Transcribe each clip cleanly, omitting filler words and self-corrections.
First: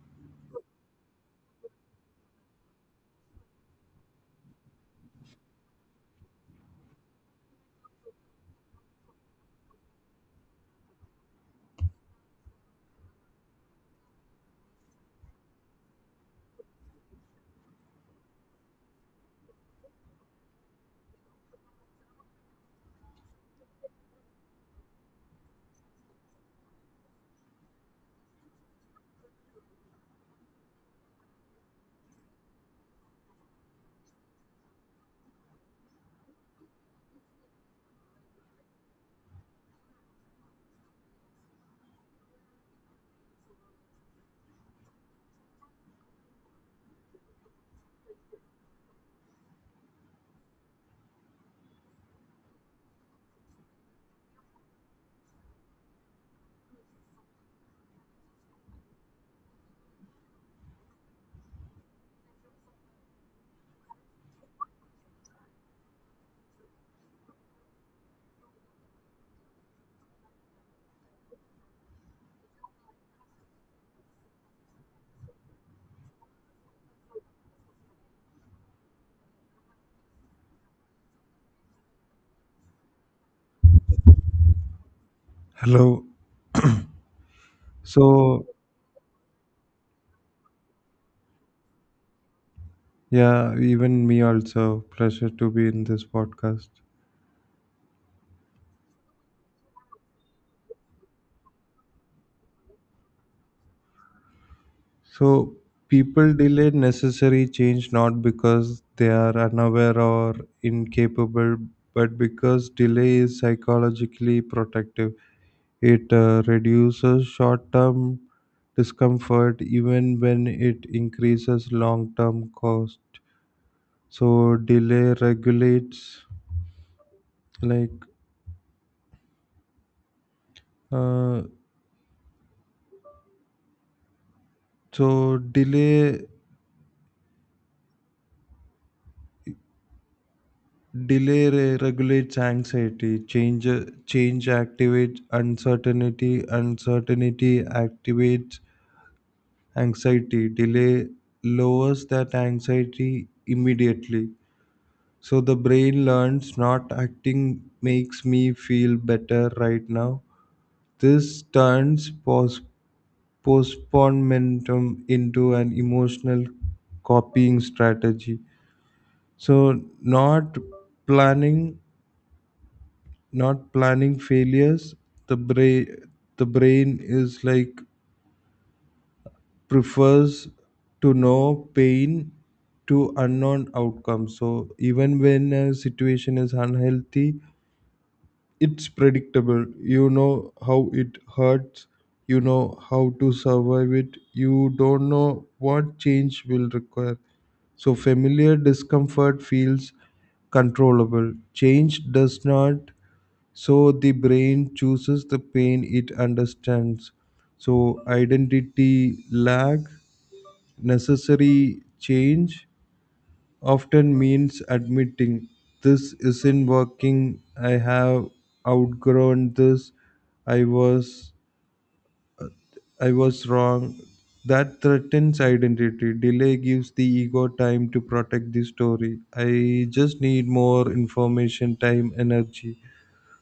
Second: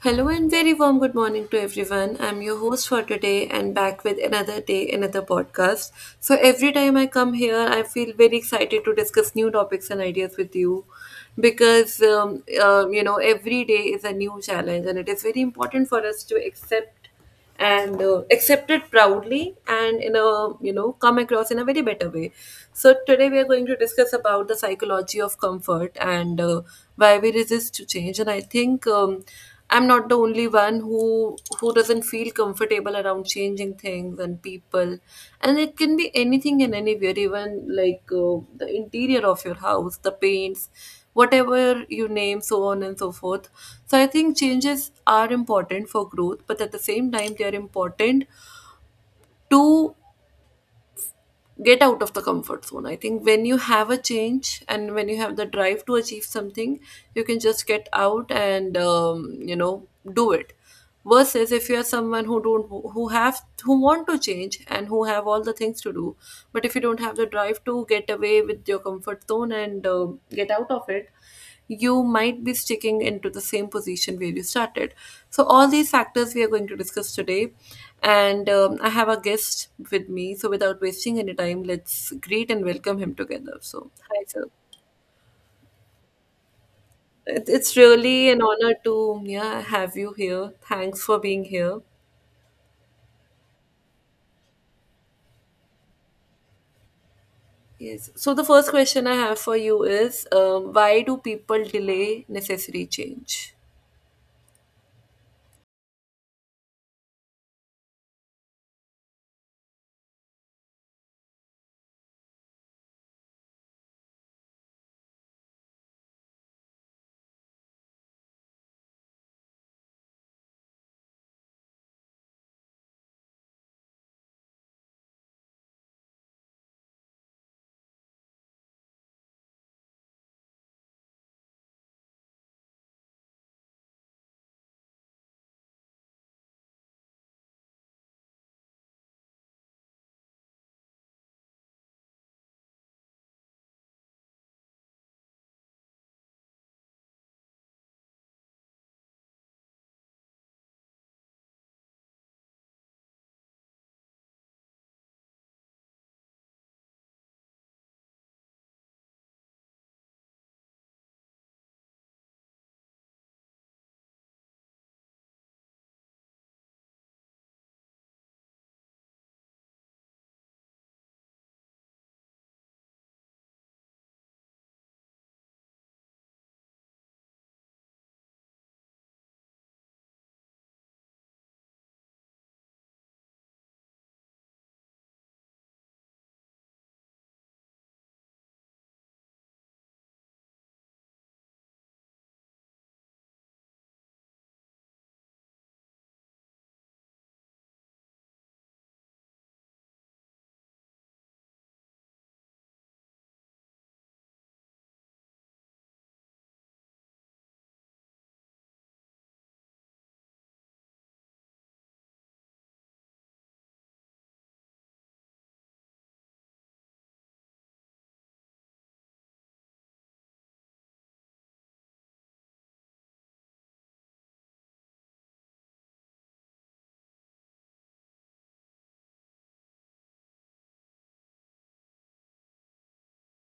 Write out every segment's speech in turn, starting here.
Hello and very warm good morning to everyone. I'm your host for today and back with another day, another podcast. So every time I come here, I feel very excited to discuss new topics and ideas with you because every day is a new challenge and it is very important for us to accept and accept it proudly and in a come across in a very better way. So today we are going to discuss about the psychology of comfort and why we resist to change. And I think I'm not the only one who doesn't feel comfortable around changing things and people, and it can be anything and anywhere, even like the interior of your house, the paints, whatever you name, so on and so forth. So I think changes are important for growth, but at the same time, they are important to get out of the comfort zone. I think when you have a change and when you have the drive to achieve something, you can just get out and do it. Versus if you are someone who don't, who want to change and who have all the things to do, but if you don't have the drive to get away with your comfort zone and get out of it, you might be sticking into the same position where you started. So, all these factors we are going to discuss today. And I have a guest with me. So, without wasting any time, let's greet and welcome him together. So, hi, sir. Hello. It's really an So, honor to, yeah, have you here. Thanks for being here. yeah, even me also, pleasure to be in this podcast. Yes. So, the first question I have for you is why do people delay necessary change? So, people delay necessary change not because they are unaware or incapable, but because delay is psychologically protective. It reduces short term discomfort even when it increases long term cost. So, delay regulates like uh, so delay Delay regulates anxiety. Change activates uncertainty. Uncertainty activates anxiety. Delay lowers that anxiety immediately. So the brain learns not acting makes me feel better right now. This turns postponementum into an emotional copying strategy. So planning not planning failures the brain the brain is like prefers to know pain to unknown outcomes, so even when a situation is unhealthy, it's predictable. You know how it hurts, you know how to survive it, you don't know what change will require, so familiar discomfort feels controllable, change does not, so the brain chooses the pain it understands. So identity lag, necessary change often means admitting this isn't working. I have outgrown this. I was I was wrong. That threatens identity. Delay gives the ego time to protect the story. I just need more information, time, energy.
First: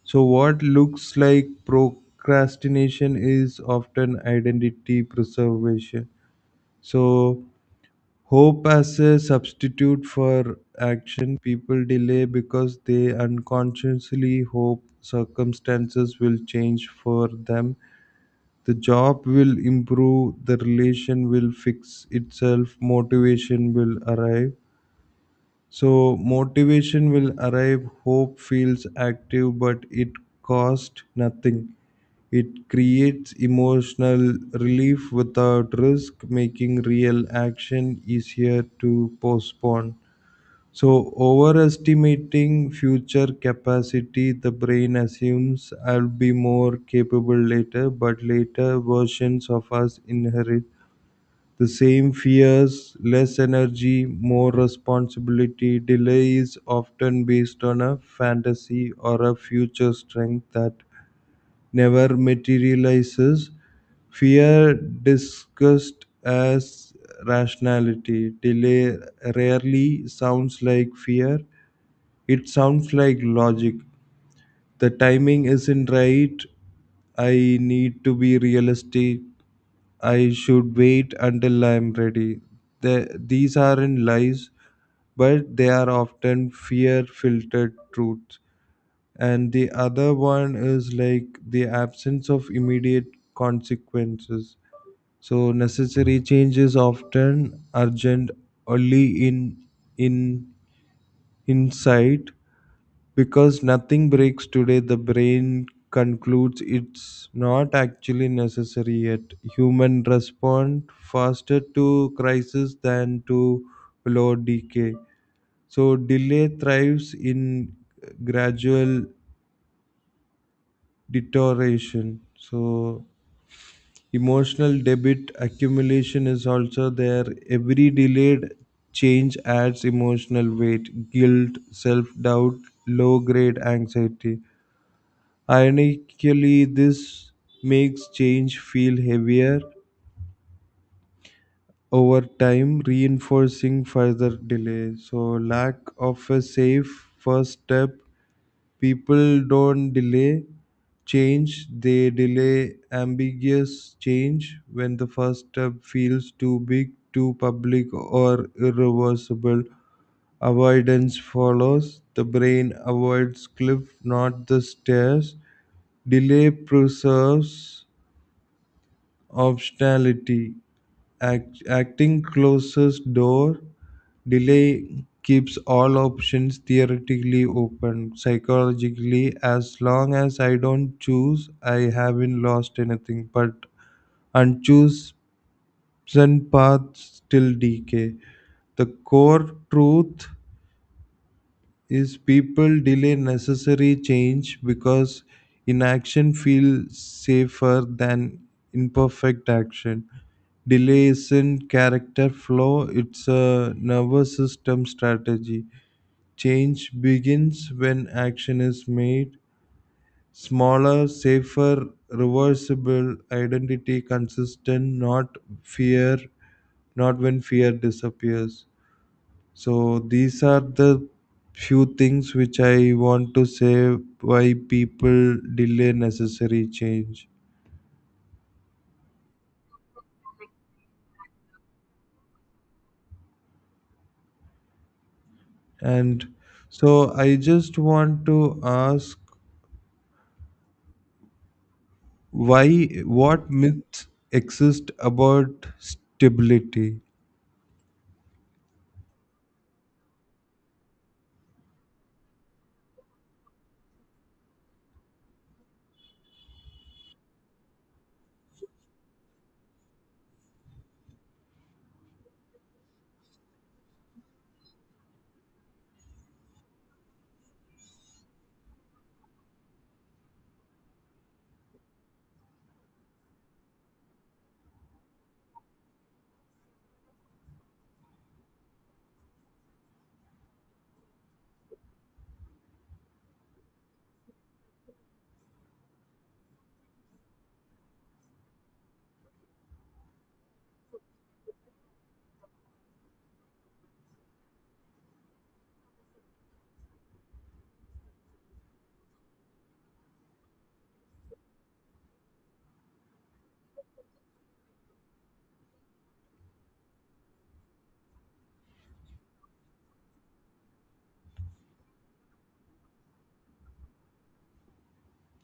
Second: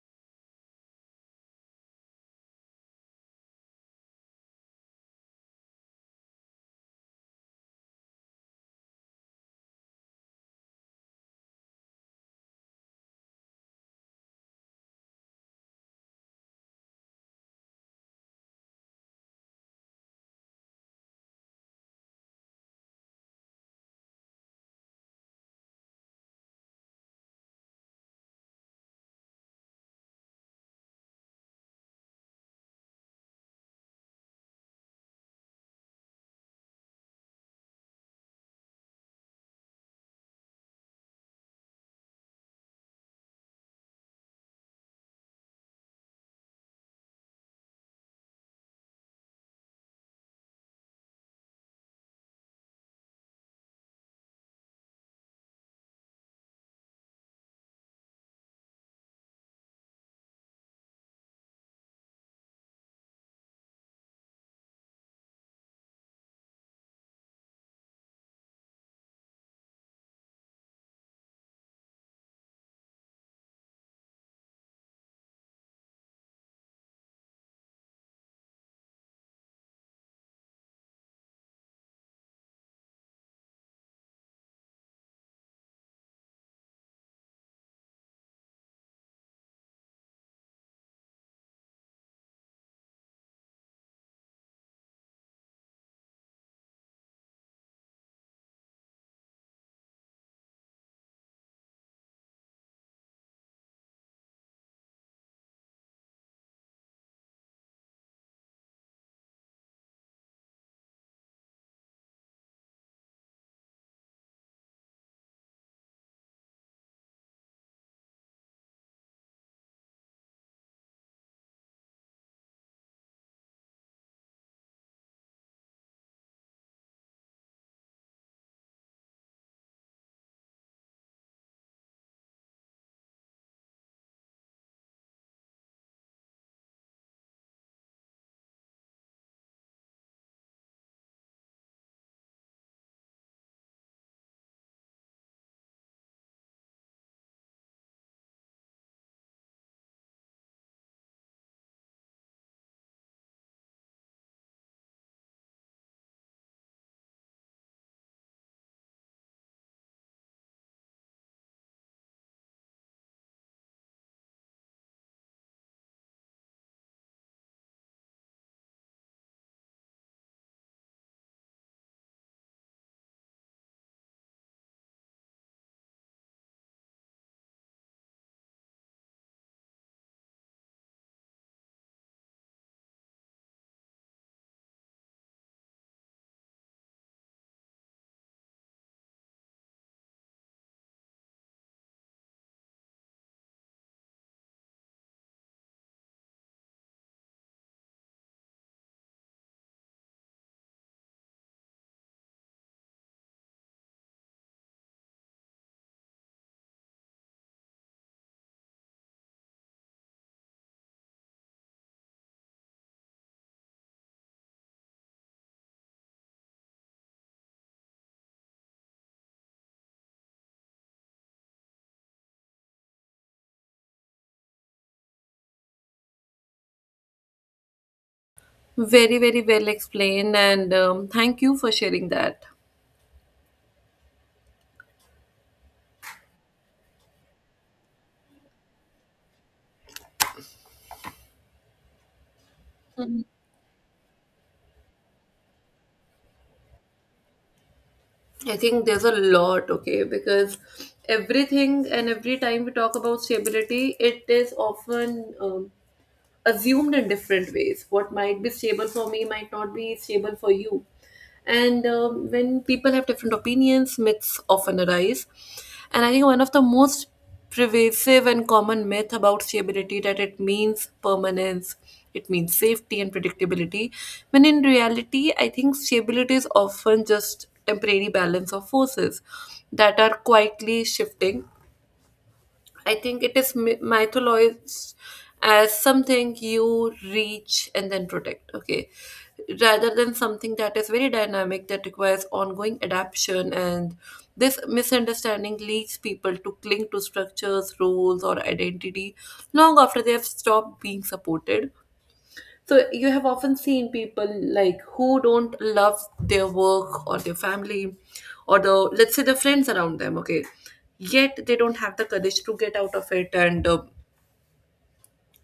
So, what looks like procrastination is often identity preservation. So, hope as a substitute for action, people delay because they unconsciously hope circumstances will change for them. The job will improve, the relation will fix itself, motivation will arrive. So, motivation will arrive, hope feels active, but it cost nothing, it creates emotional relief without risk, making real action easier to postpone. So, overestimating future capacity, the brain assumes I'll be more capable later, but later versions of us inherit the same fears, less energy, more responsibility. Delay is often based on a fantasy or a future strength that never materializes, fear discussed as rationality. Delay rarely sounds like fear, it sounds like logic. The timing isn't right, I need to be realistic, I should wait until I'm ready. These aren't lies, but they are often fear filtered truth, and the other one is like the absence of immediate consequences, so necessary change is often urgent only in in insight, because nothing breaks today, the brain concludes it's not actually necessary yet. Human respond faster to crisis than to low decay, so delay thrives in gradual deterioration. So emotional debit accumulation is also there. Every delayed change adds emotional weight, guilt, self-doubt, low-grade anxiety. Ironically, this makes change feel heavier over time, reinforcing further delay. So lack of a safe first step, people don't delay change, they delay ambiguous change when the first step feels too big, too public, or irreversible. Avoidance follows, the brain avoids cliff not the stairs. Delay preserves optionality. Acting closes door. Delay keeps all options theoretically open. Psychologically, as long as I don't choose, I haven't lost anything. But unchosen paths still decay. The core truth is people delay necessary change because inaction feels safer than imperfect action, delays in character flow. It's a nervous system strategy. Change begins when action is made. Smaller, safer, reversible identity, consistent, not fear, not when fear disappears. So, these are the few things which I want to say why people delay necessary change. Very, very well explained, and thank you for sharing that. And so, I just want to ask why, what myths exist about stability. I think there's a lot, okay, because everything and every time we talk about stability, it is often assumed in different ways. What might be stable for me might not be stable for you. And when people have different opinions, myths often arise. And I think one of the most pervasive and common myth about stability that it means permanence, it means safety and predictability. When in reality, I think stability is often just temporary balance of forces that are quietly shifting. I think it is mythologized as something you reach and then protect. Okay, rather than something that is very dynamic that requires ongoing adaptation, and this misunderstanding leads people to cling to structures, roles, or identity long after they have stopped being supported. So you have often seen people, like, who don't love their work or their family or the, let's say, the friends around them, okay, yet they don't have the courage to get out of it and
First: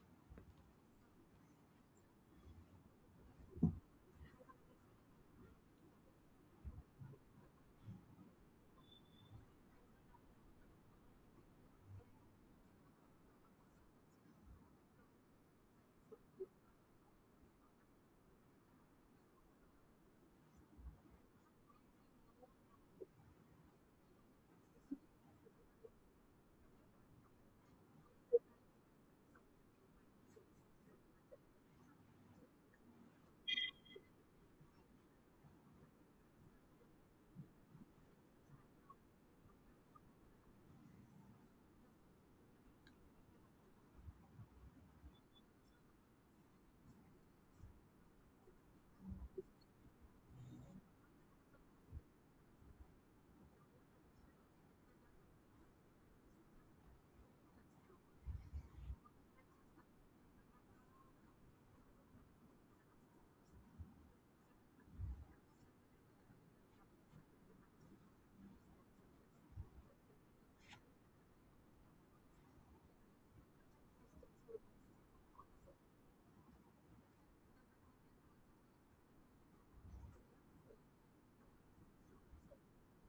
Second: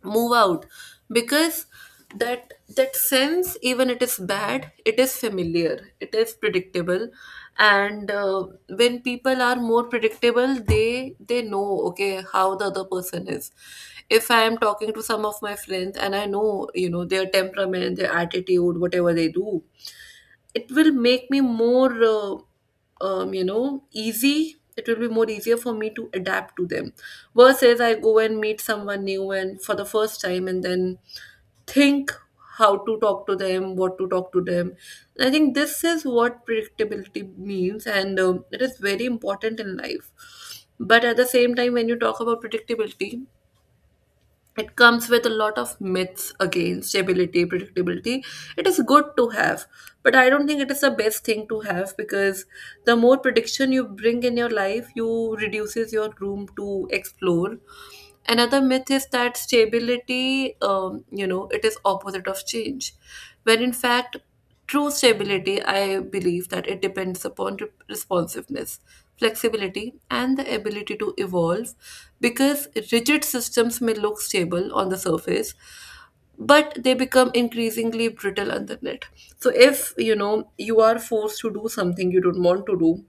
move out, because that sense, even it is bad, it is familiar, it is predictable. And when people are more predictable, they know, okay, how the other person is. If I am talking to some of my friends and I know, their temperament, their attitude, whatever they do, it will make me more easy. It will be more easier for me to adapt to them, versus I go and meet someone new and for the first time, and then think how to talk to them, what to talk to them. I think this is what predictability means, and it is very important in life. But at the same time, when you talk about predictability, it comes with a lot of myths. Again, stability, predictability, it is good to have, but I don't think it is the best thing to have, because the more prediction you bring in your life, you reduces your room to explore. Another myth is that stability, it is opposite of change, when in fact, true stability, I believe that it depends upon responsiveness, flexibility, and the ability to evolve, because rigid systems may look stable on the surface, but they become increasingly brittle underneath. So if you know you are forced to do something you don't want to do,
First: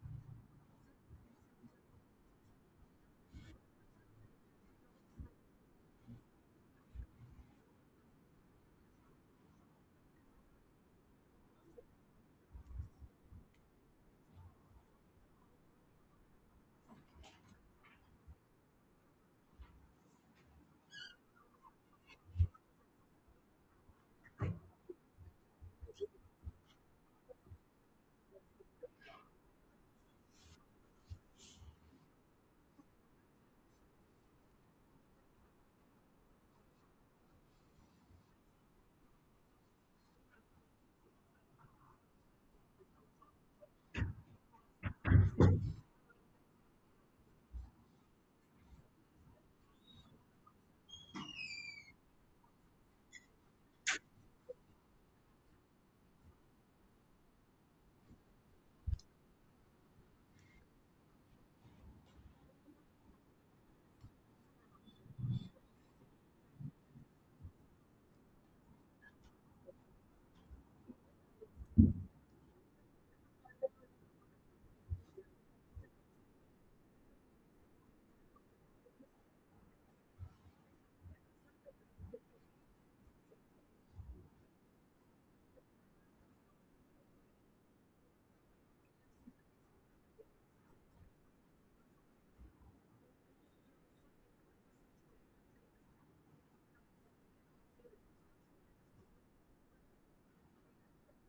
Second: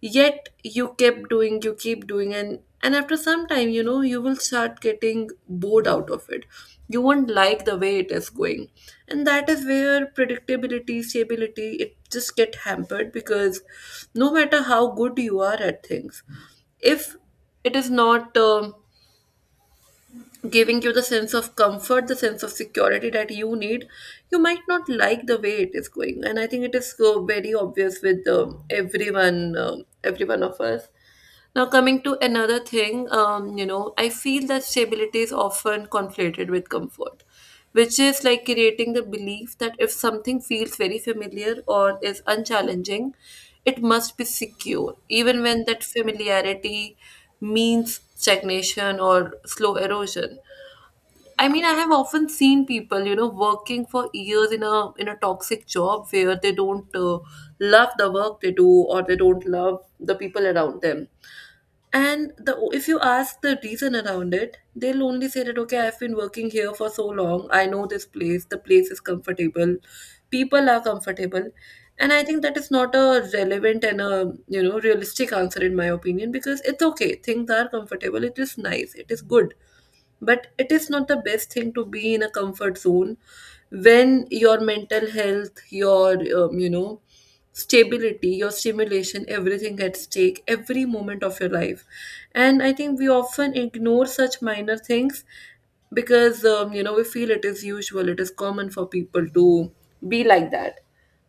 yet you kept doing you keep doing, and after some time, you will start getting bored out of it. You won't like the way it is going, and that is where predictability, stability, it just get hampered, because no matter how good you are at things, if it is not giving you the sense of comfort, the sense of security that you need, you might not like the way it is going. And I think it is so very obvious with everyone, every one of us. Now, coming to another thing, I feel that stability is often conflated with comfort, which is like creating the belief that if something feels very familiar or is unchallenging, it must be secure, even when that familiarity means stagnation or slow erosion. I mean, I have often seen people, working for years in a toxic job where they don't love the work they do, or they don't love the people around them. And the, if you ask the reason around it, they'll only say that, okay, I've been working here for so long. I know this place. The place is comfortable. People are comfortable. And I think that is not a relevant and a, realistic answer in my opinion, because it's okay. Things are comfortable. It is nice. It is good, but it is not the best thing to be in a comfort zone when your mental health, your um, you know stability, your stimulation, everything at stake every moment of your life. And I think we often ignore such minor things because we feel it is usual, it is common for people to be like that.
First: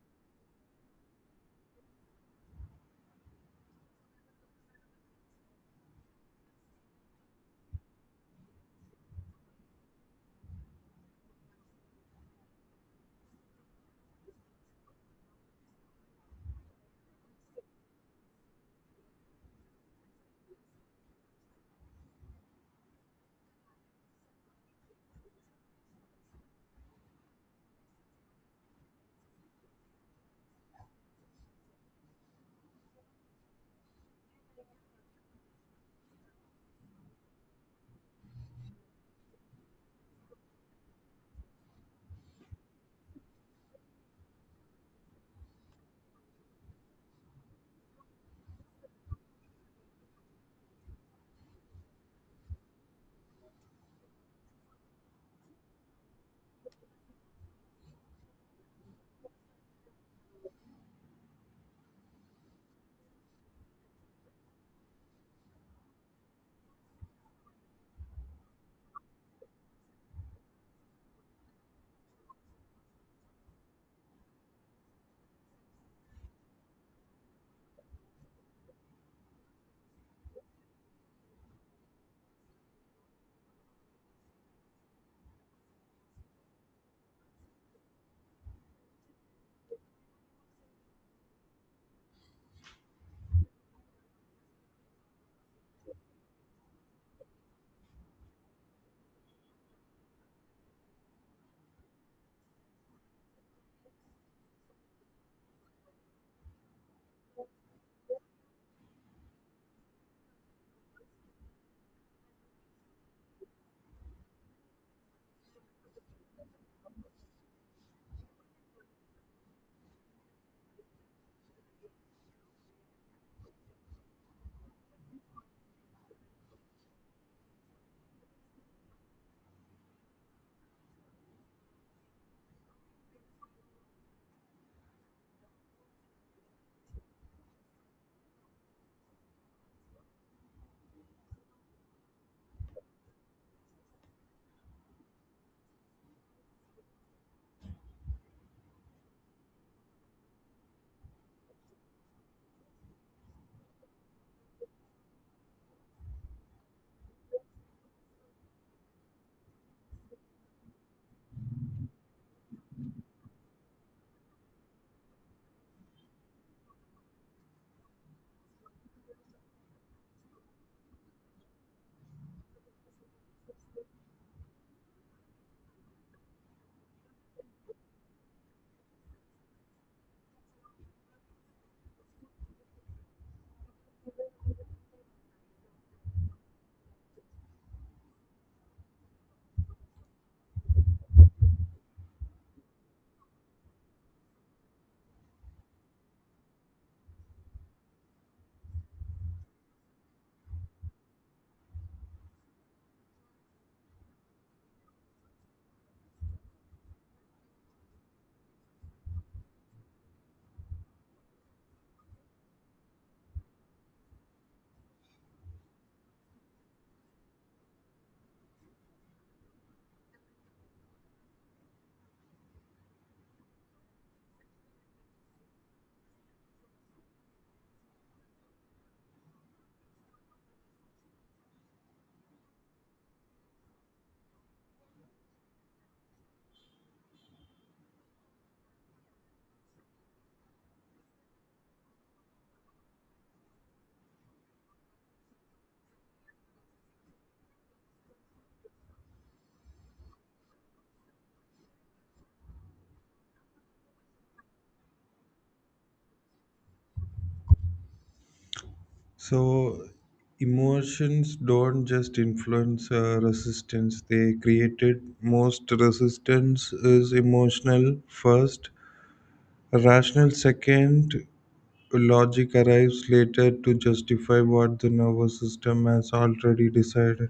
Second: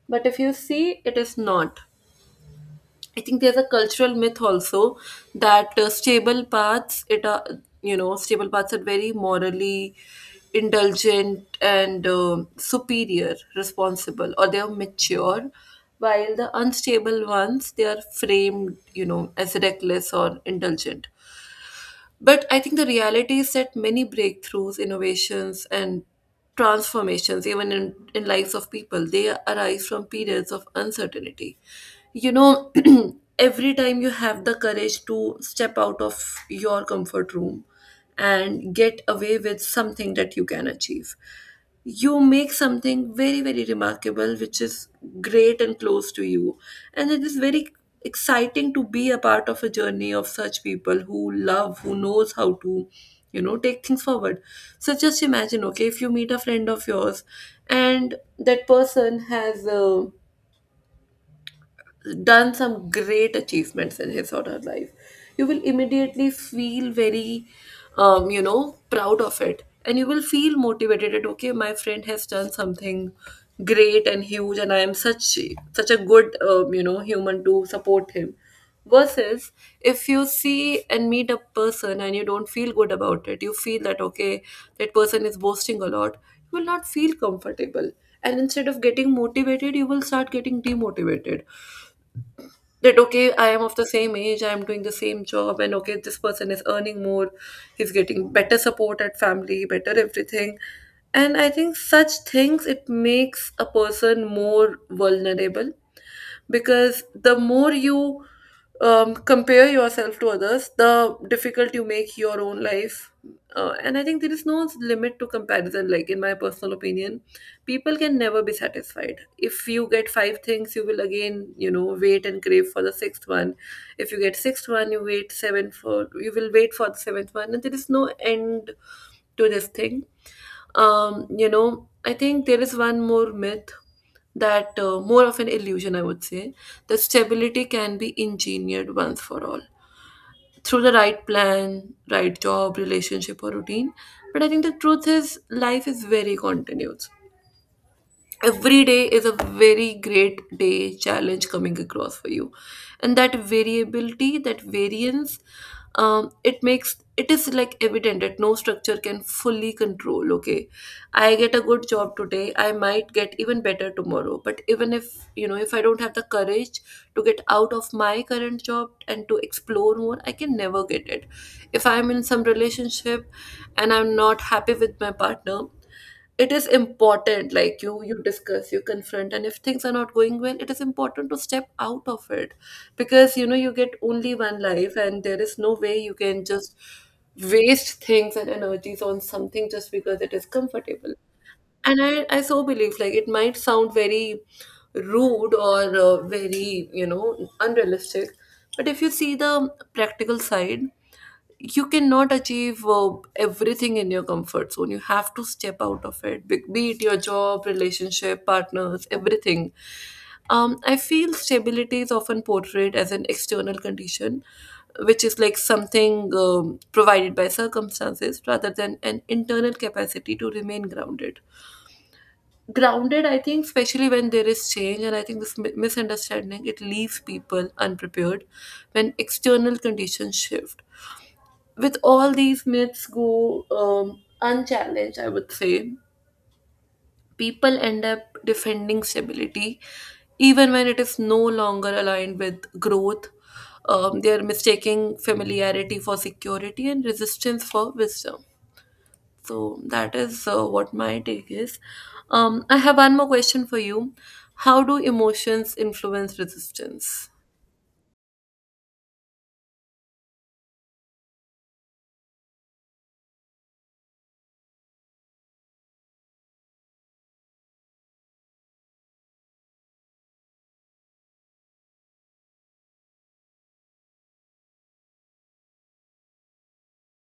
But if you see, it is not. I think there's a cultural myth also that stable paths, it are, stable paths are very morally indulgent and superior, responsible, or they are mature, while the unstable ones, they are framed, you know, as reckless or indulgent. But I think the reality is that many breakthroughs, innovations, and transformations, even in lives of people, they arise from periods of uncertainty you know every time you have the courage to step out of your comfort room and get away with something that you can achieve, you make something very, very remarkable, which is great and close to you. And it is very exciting to be a part of a journey of such people who love, who knows how to, take things forward. So just imagine, okay, if you meet a friend of yours and that person has done some great achievements in his or her life, you will immediately feel very proud of it, and you will feel motivated that, okay, my friend has done something great and huge, and I am such a good human to support him. Versus if you see and meet a person and you don't feel good about it, you feel that, okay, that person is boasting a lot. You will not feel comfortable, and instead of getting motivated, you will start getting demotivated that, okay, I am of the same age, I am doing the same job, and okay, this person is earning more. He's getting better support at family, better everything. And I think such things, it makes a person more vulnerable, because the more you compare yourself to others, the difficult you make your own life. And I think there is no limit to comparison, like, in my personal opinion. People can never be satisfied. If you get five things, you will again, wait and crave for the sixth one. If you get sixth one, you will wait for the seventh one. And there is no end to this thing. I think there is one more myth that more of an illusion I would say, that stability can be engineered once for all through the right plan, right job, relationship, or routine. But I think the truth is life is very continuous. Every day is a very great day, challenge coming across for you. And that variability, that variance, it makes, it is like evident that no structure can fully control. Okay, I get a good job today, I might get even better tomorrow, but even if you know if I don't have the courage to get out of my current job and to explore more, I can never get it. If I'm in some relationship and I'm not happy with my partner, it is important, like you discuss, you confront, and if things are not going well, it is important to step out of it. Because you know, you get only one life and there is no way you can just waste things and energies on something just because it is comfortable. And I so believe, like it might sound very rude or very unrealistic, but if you see the practical side, you cannot achieve everything in your comfort zone. You have to step out of it, be it your job, relationship, partners, everything. I feel stability is often portrayed as an external condition, which is like something provided by circumstances rather than an internal capacity to remain grounded. Grounded, I think, especially when there is change. And I think this misunderstanding, it leaves people unprepared when external conditions shift. With all these myths go unchallenged, I would say, people end up defending stability even when it is no longer aligned with growth. They are mistaking familiarity for security and resistance for wisdom. So that is what my take is. I have one more question for you. How do emotions influence resistance? So emotions don't just influence resistance, they created most resistance is emotional first, rational second. Logic arrives later to justify what the nervous system has already decided.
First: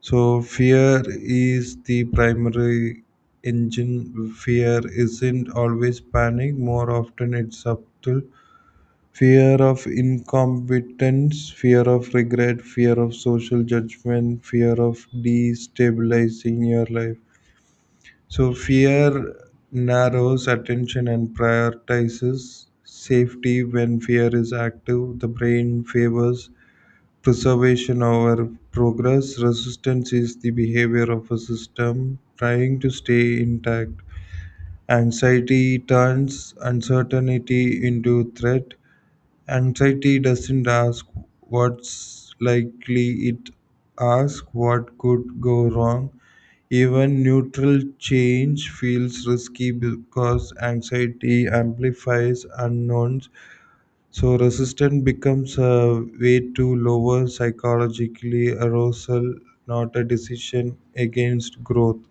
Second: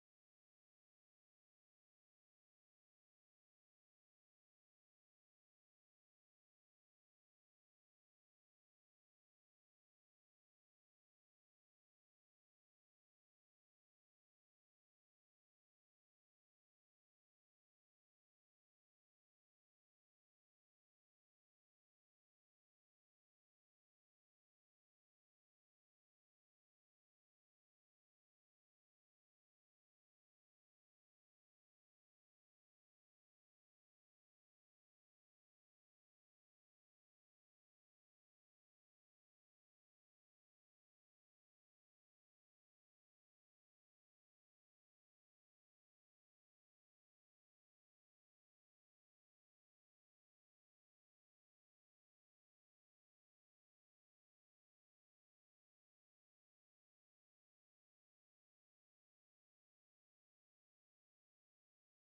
So fear is the primary engine. Fear isn't always panic. More often, it's subtle fear of incompetence, fear of regret, fear of social judgment, fear of destabilizing your life. So fear narrows attention and prioritizes safety. When fear is active, the brain favors preservation over progress. Resistance is the behavior of a system trying to stay intact. Anxiety turns uncertainty into threat. Anxiety doesn't ask what's likely, it asks what could go wrong. Even neutral change feels risky because anxiety amplifies unknowns, so resistance becomes a way to lower psychologically arousal, not a decision against growth.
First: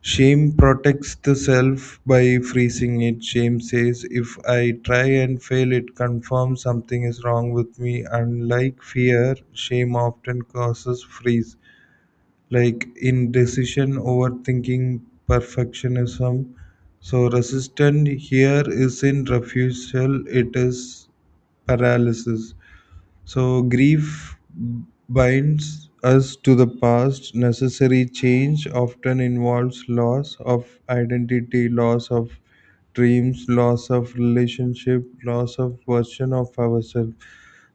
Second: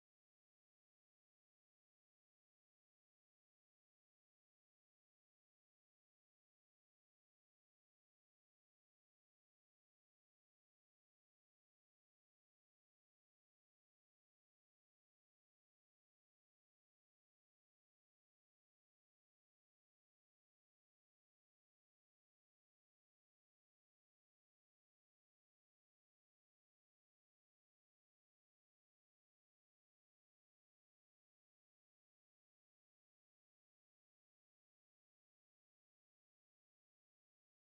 Shame protects the self by freezing it. Shame says, if I try and fail, it confirms something is wrong with me. Unlike fear, shame often causes freeze, like indecision, overthinking, perfectionism. So resistance here isn't refusal, it is paralysis. So grief binds us to the past. Necessary change often involves loss of identity, loss of dreams, loss of relationship, loss of version of ourselves.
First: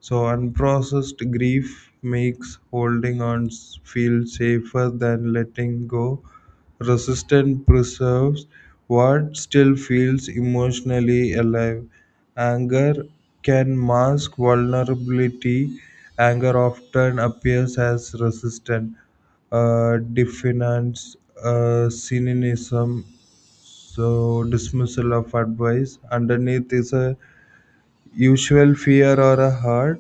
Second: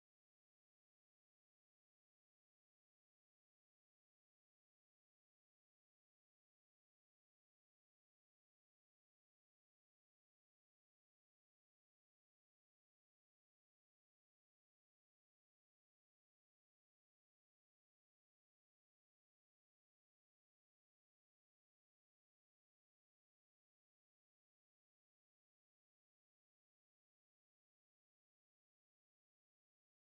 So unprocessed grief makes holding on feel safer than letting go. Resistance preserves what still feels emotionally alive. Anger can mask vulnerability. Anger often appears as resistance, defiance, cynicism, so dismissal of advice. Underneath is a usual fear or a hurt.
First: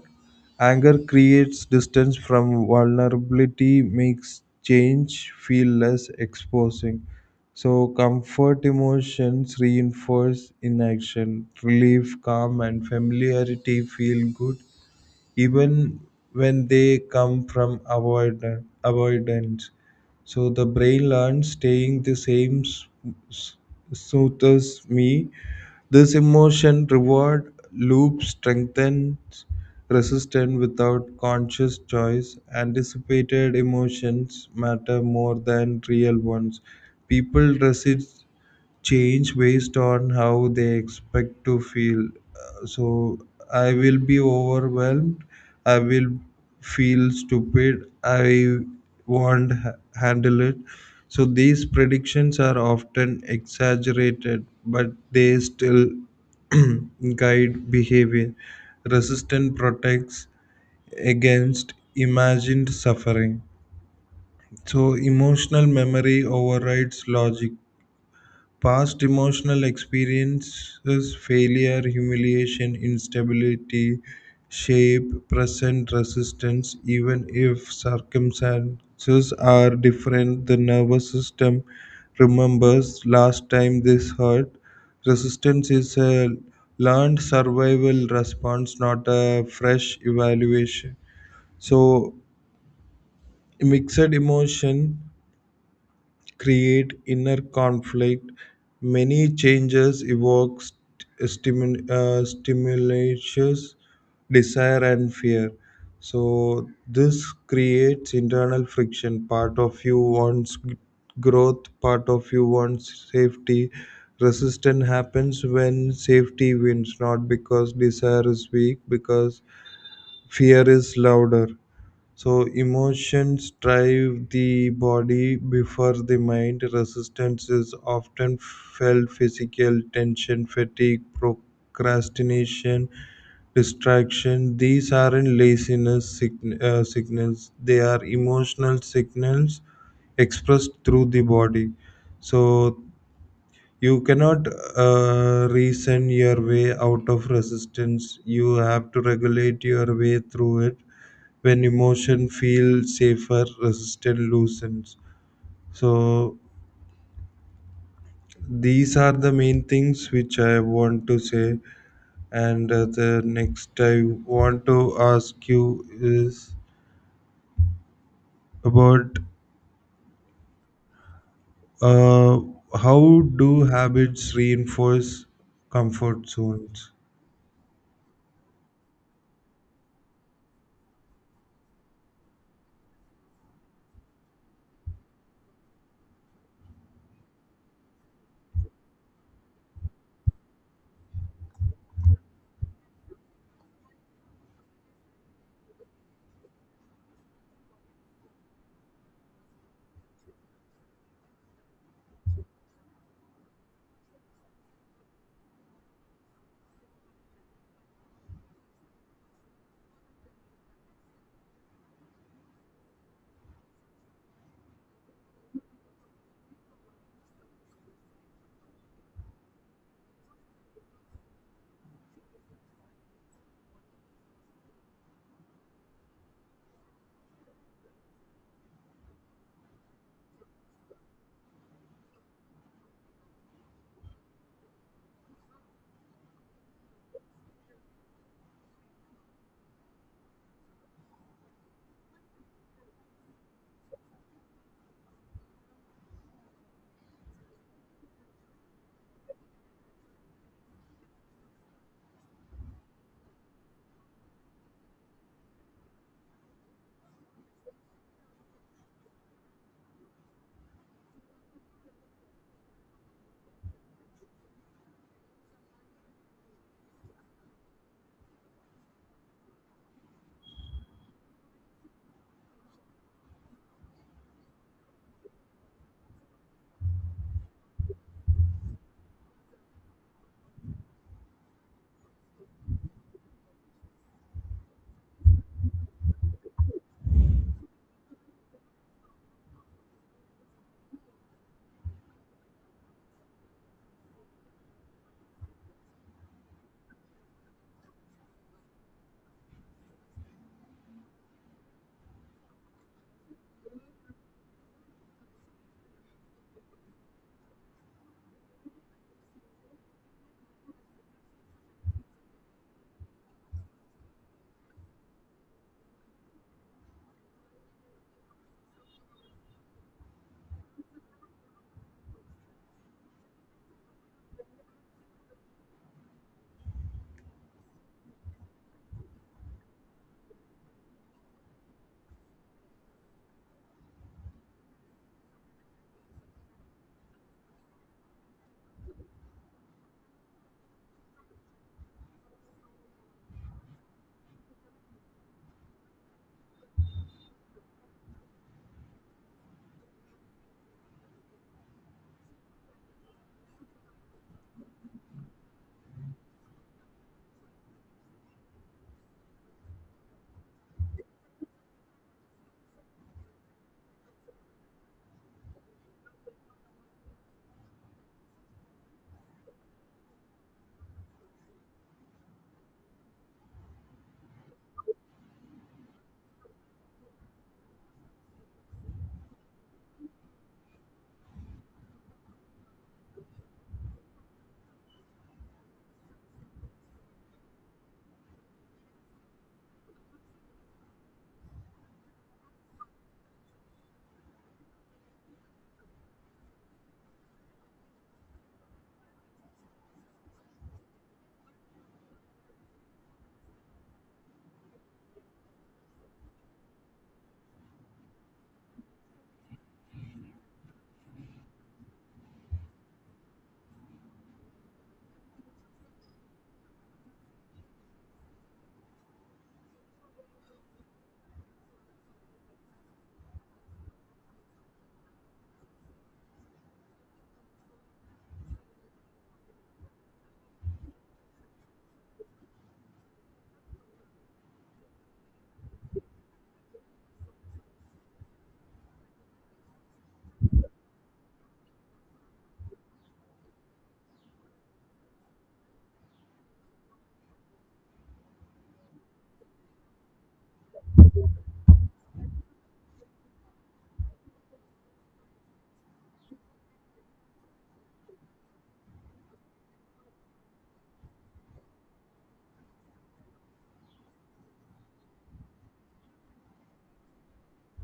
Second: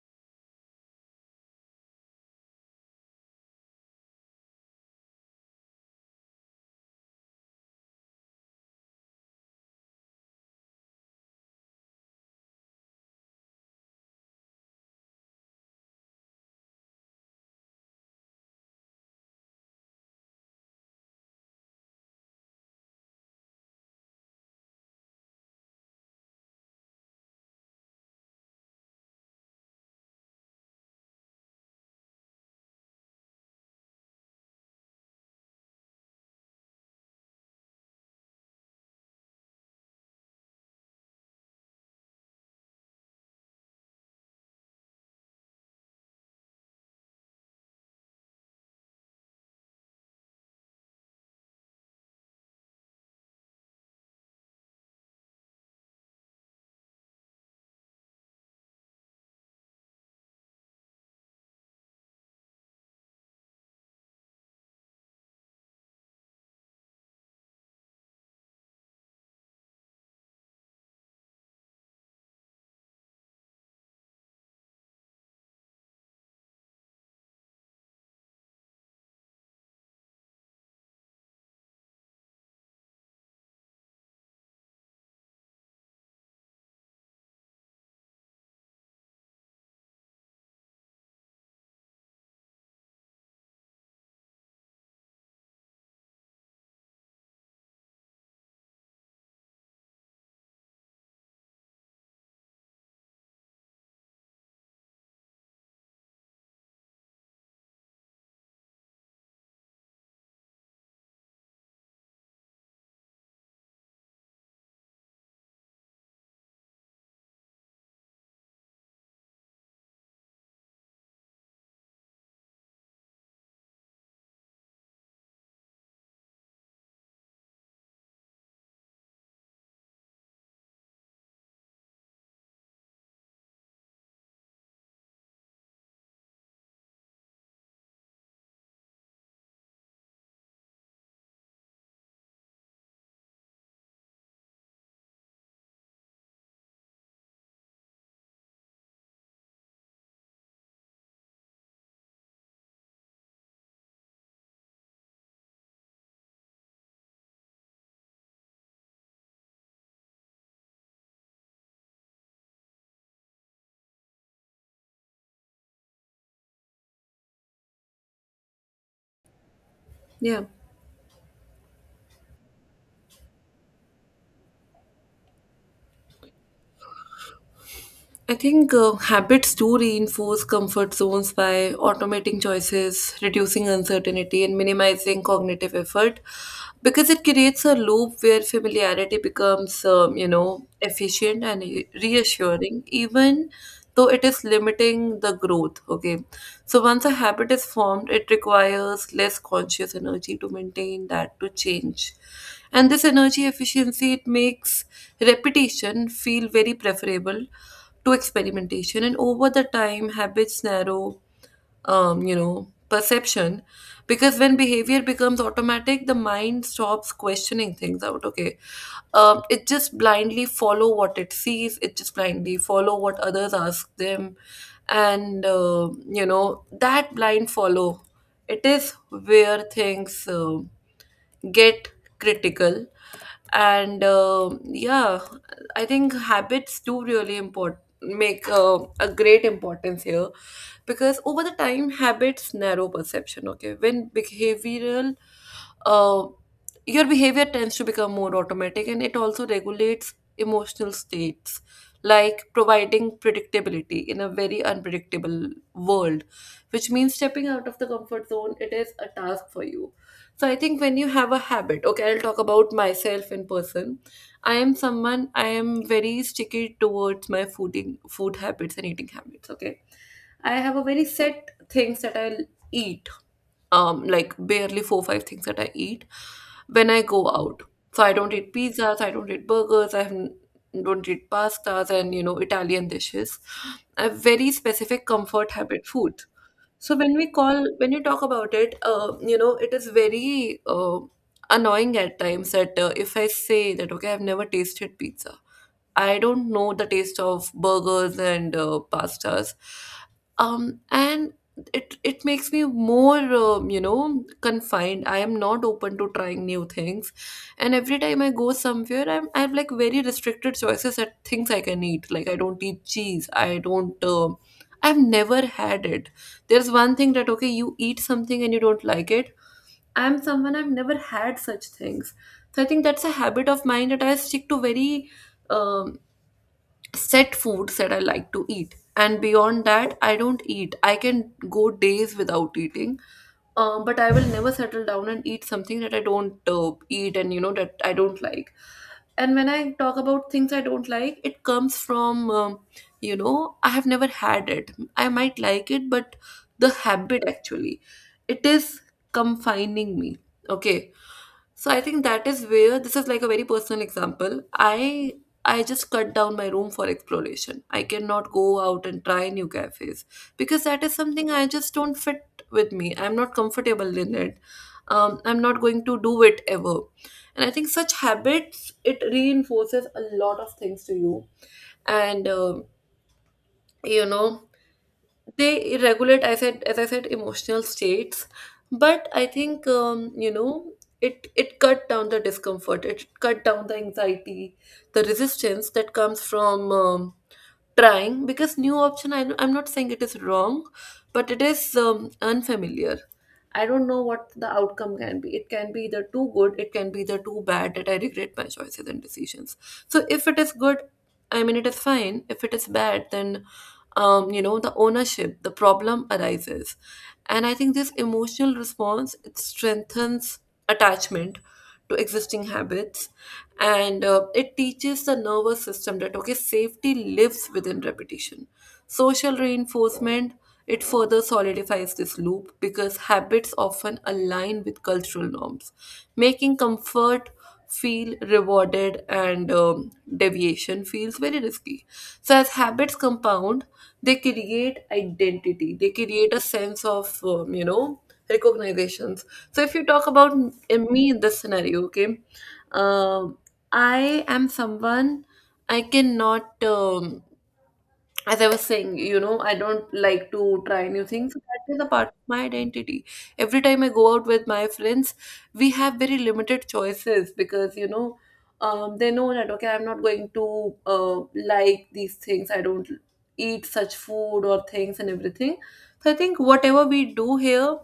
Anger creates distance from vulnerability, makes change feel less exposing. So, comfort emotions reinforce inaction, relief, calm, and familiarity feel good even when they come from avoidance. So, the brain learns staying the same s- soothes me. This emotion reward loop strengthens resistance without conscious choice. Anticipated emotions matter more than real ones. People resist change based on how they expect to feel. So I will be overwhelmed. I will feel stupid. I won't handle it. So these predictions are often exaggerated, but they still guide behavior. Resistance protects against imagined suffering. So emotional memory overrides logic. Past emotional experiences, failure, humiliation, instability, shape present resistance. Even if circumstances are different, the nervous system remembers last time this hurt. Resistance is a learned survival response, not a fresh evaluation. So, mixed emotion create inner conflict. Many changes evoke stimulatious desire and fear. So this creates internal friction. Part of you wants growth, part of you wants safety. Resistance happens when safety wins, not because desire is weak, because fear is louder. So emotions drive the body before the mind. Resistance is often felt physical tension, fatigue, procrastination, distraction. These aren't signals. They are emotional signals expressed through the body. So you cannot reason your way out of resistance. You have to regulate your way through it when emotion feels safer, resistance loosens. So these are the main things which I want to say, and the next I want to ask you is about Yeah. uh, how do habits reinforce comfort zones. I think habits do reinforce comfort zones by automating choices, reducing uncertainty, and minimizing cognitive effort, because it creates a loop where familiarity becomes, you know, efficient and reassuring, even though it is limiting the growth. Okay. So once a habit is formed, it requires less conscious energy to maintain that, to change. And this energy efficiency, it makes repetition feel very preferable to experimentation. And over the time, habits narrow, you know, perception, because when behavior becomes automatic, the mind stops questioning things out. Okay, it just blindly follow what it sees, it just blindly follow what others ask them. And you know, that blind follow, it is where things get critical. And yeah, I think habits do really import, make a great importance here, because over the time habits narrow perception. Okay, when behavioral uh, your behavior tends to become more automatic, and it also regulates emotional states, like providing predictability in a very unpredictable world, which means stepping out of the comfort zone, it is a task for you. So I think when you have a habit, okay, I'll talk about myself in person. I am someone, I am very sticky towards my food habits and eating habits, okay? I have a very set things that I'll eat. Um, like barely four five things that I eat when I go out. So I don't eat pizzas, I don't eat burgers, I don't eat pastas, and you know, Italian dishes. I have very specific comfort habit food. So when we call, when you talk about it, you know, it is very annoying at times that if I say that, okay, I've never tasted pizza, I don't know the taste of burgers and pastas. And it makes me more, you know, confined. I am not open to trying new things, and every time I go somewhere, I have like very restricted choices at things I can eat. Like I don't eat cheese. I don't. Um, I've never had it. There's one thing that, okay, you eat something and you don't like it. I'm someone I've never had such things. So I think that's a habit of mine, that I stick to very um, set foods that I like to eat. And beyond that, I don't eat. I can go days without eating, but I will never settle down and eat something that I don't eat and you know that I don't like. And when I talk about things I don't like, it comes from, you know, I have never had it. I might like it, but the habit actually, it is confining me. Okay, so I think that is where, this is like a very personal example. I just cut down my room for exploration. I cannot go out and try new cafes because that is something I just don't fit with me. I'm not comfortable in it. I'm not going to do it ever. And I think such habits, it reinforces a lot of things to you. And you know they regulate, I said, as I said, emotional states. But I think, you know, it cut down the discomfort, it cut down the anxiety, the resistance that comes from trying. Because new option, I'm not saying it is wrong, but it is unfamiliar. I don't know what the outcome can be. It can be either too good, it can be either too bad that I regret my choices and decisions. So if it is good, I mean, it is fine. If it is bad, then, you know, the ownership, the problem arises. And I think this emotional response, it strengthens attachment to existing habits, and it teaches the nervous system that, okay, safety lives within repetition. Social reinforcement, it further solidifies this loop, because habits often align with cultural norms, making comfort feel rewarded and deviation feels very risky. So, as habits compound, they create identity, they create a sense of, you know, recognitions. So, if you talk about me in this scenario, okay, um, I am someone I cannot. As I was saying, you know, I don't like to try new things. That is a part of my identity. Every time I go out with my friends, we have very limited choices because, you know, they know that, okay, I'm not going to like these things. I don't eat such food or things and everything. So I think whatever we do here,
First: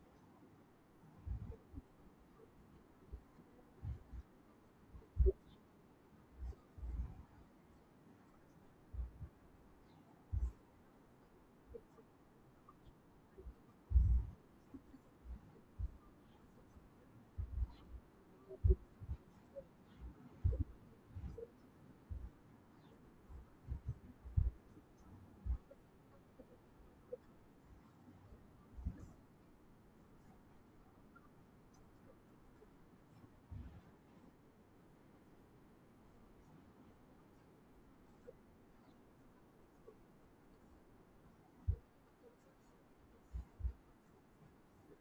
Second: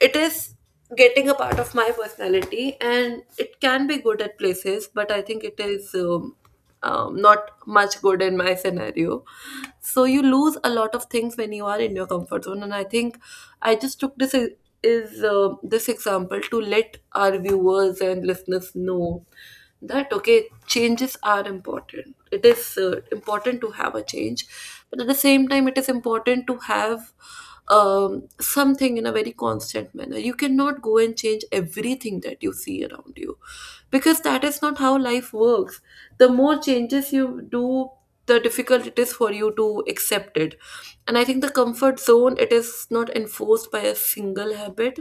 it is getting a part of my personality, and it can be good at places, but I think it is not much good in my scenario. So you lose a lot of things when you are in your comfort zone. And I think I just took this e- is this example to let our viewers and listeners know that, okay, changes are important, it is important to have a change, but at the same time it is important to have something in a very constant manner. You cannot go and change everything that you see around you, because that is not how life works. The more changes you do, the difficult it is for you to accept it. And I think the comfort zone, it is not enforced by a single habit,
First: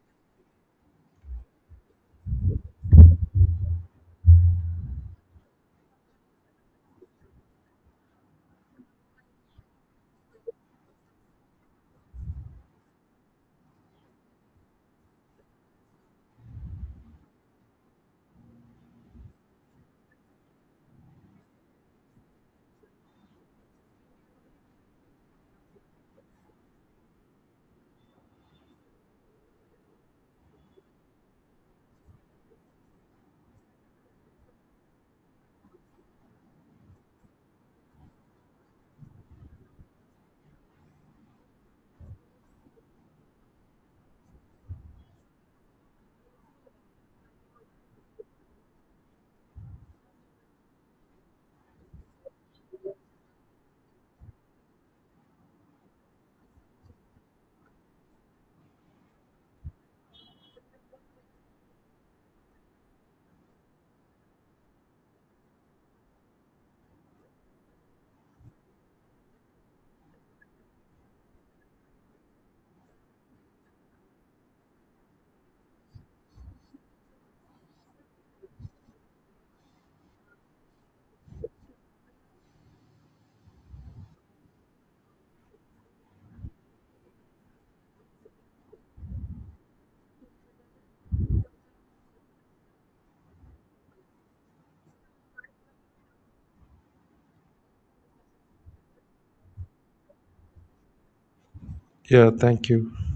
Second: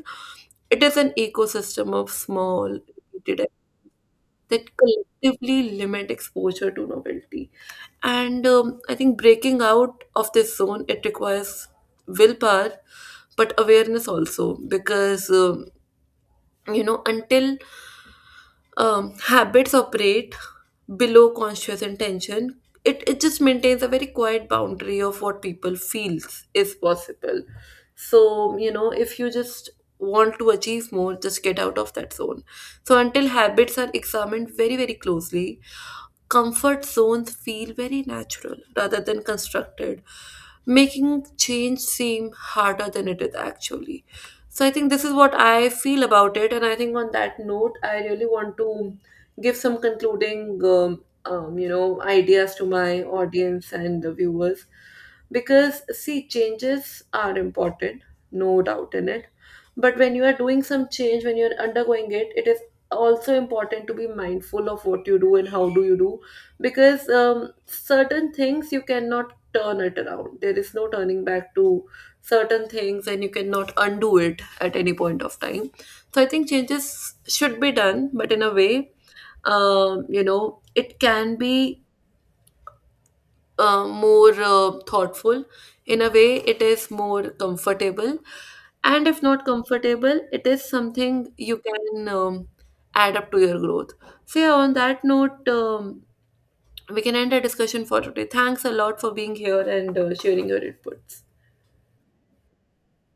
it is an ecosystem of small repeated that collectively limit exposure to novelty. And I think breaking out of this zone, it requires willpower, but awareness also. Because you know, until habits operate below conscious intention, it just maintains a very quiet boundary of what people feels is possible. So, you know, if you just want to achieve more, just get out of that zone. So until habits are examined very, very closely, comfort zones feel very natural rather than constructed, making change seem harder than it is actually. So I think this is what I feel about it, and I think on that note, I really want to give some concluding, you know, ideas to my audience and the viewers, because see, changes are important, no doubt in it. But when you are doing some change, when you are undergoing it, it is also important to be mindful of what you do and how do you do. Because certain things, you cannot turn it around, there is no turning back to certain things, and you cannot undo it at any point of time. So I think changes should be done, but in a way, you know, it can be more thoughtful, in a way it is more comfortable, and if not comfortable, it is something you can add up to your growth. So yeah, on that note, we can end our discussion for today. Thanks a lot for being here and sharing your inputs. Yeah, thank you.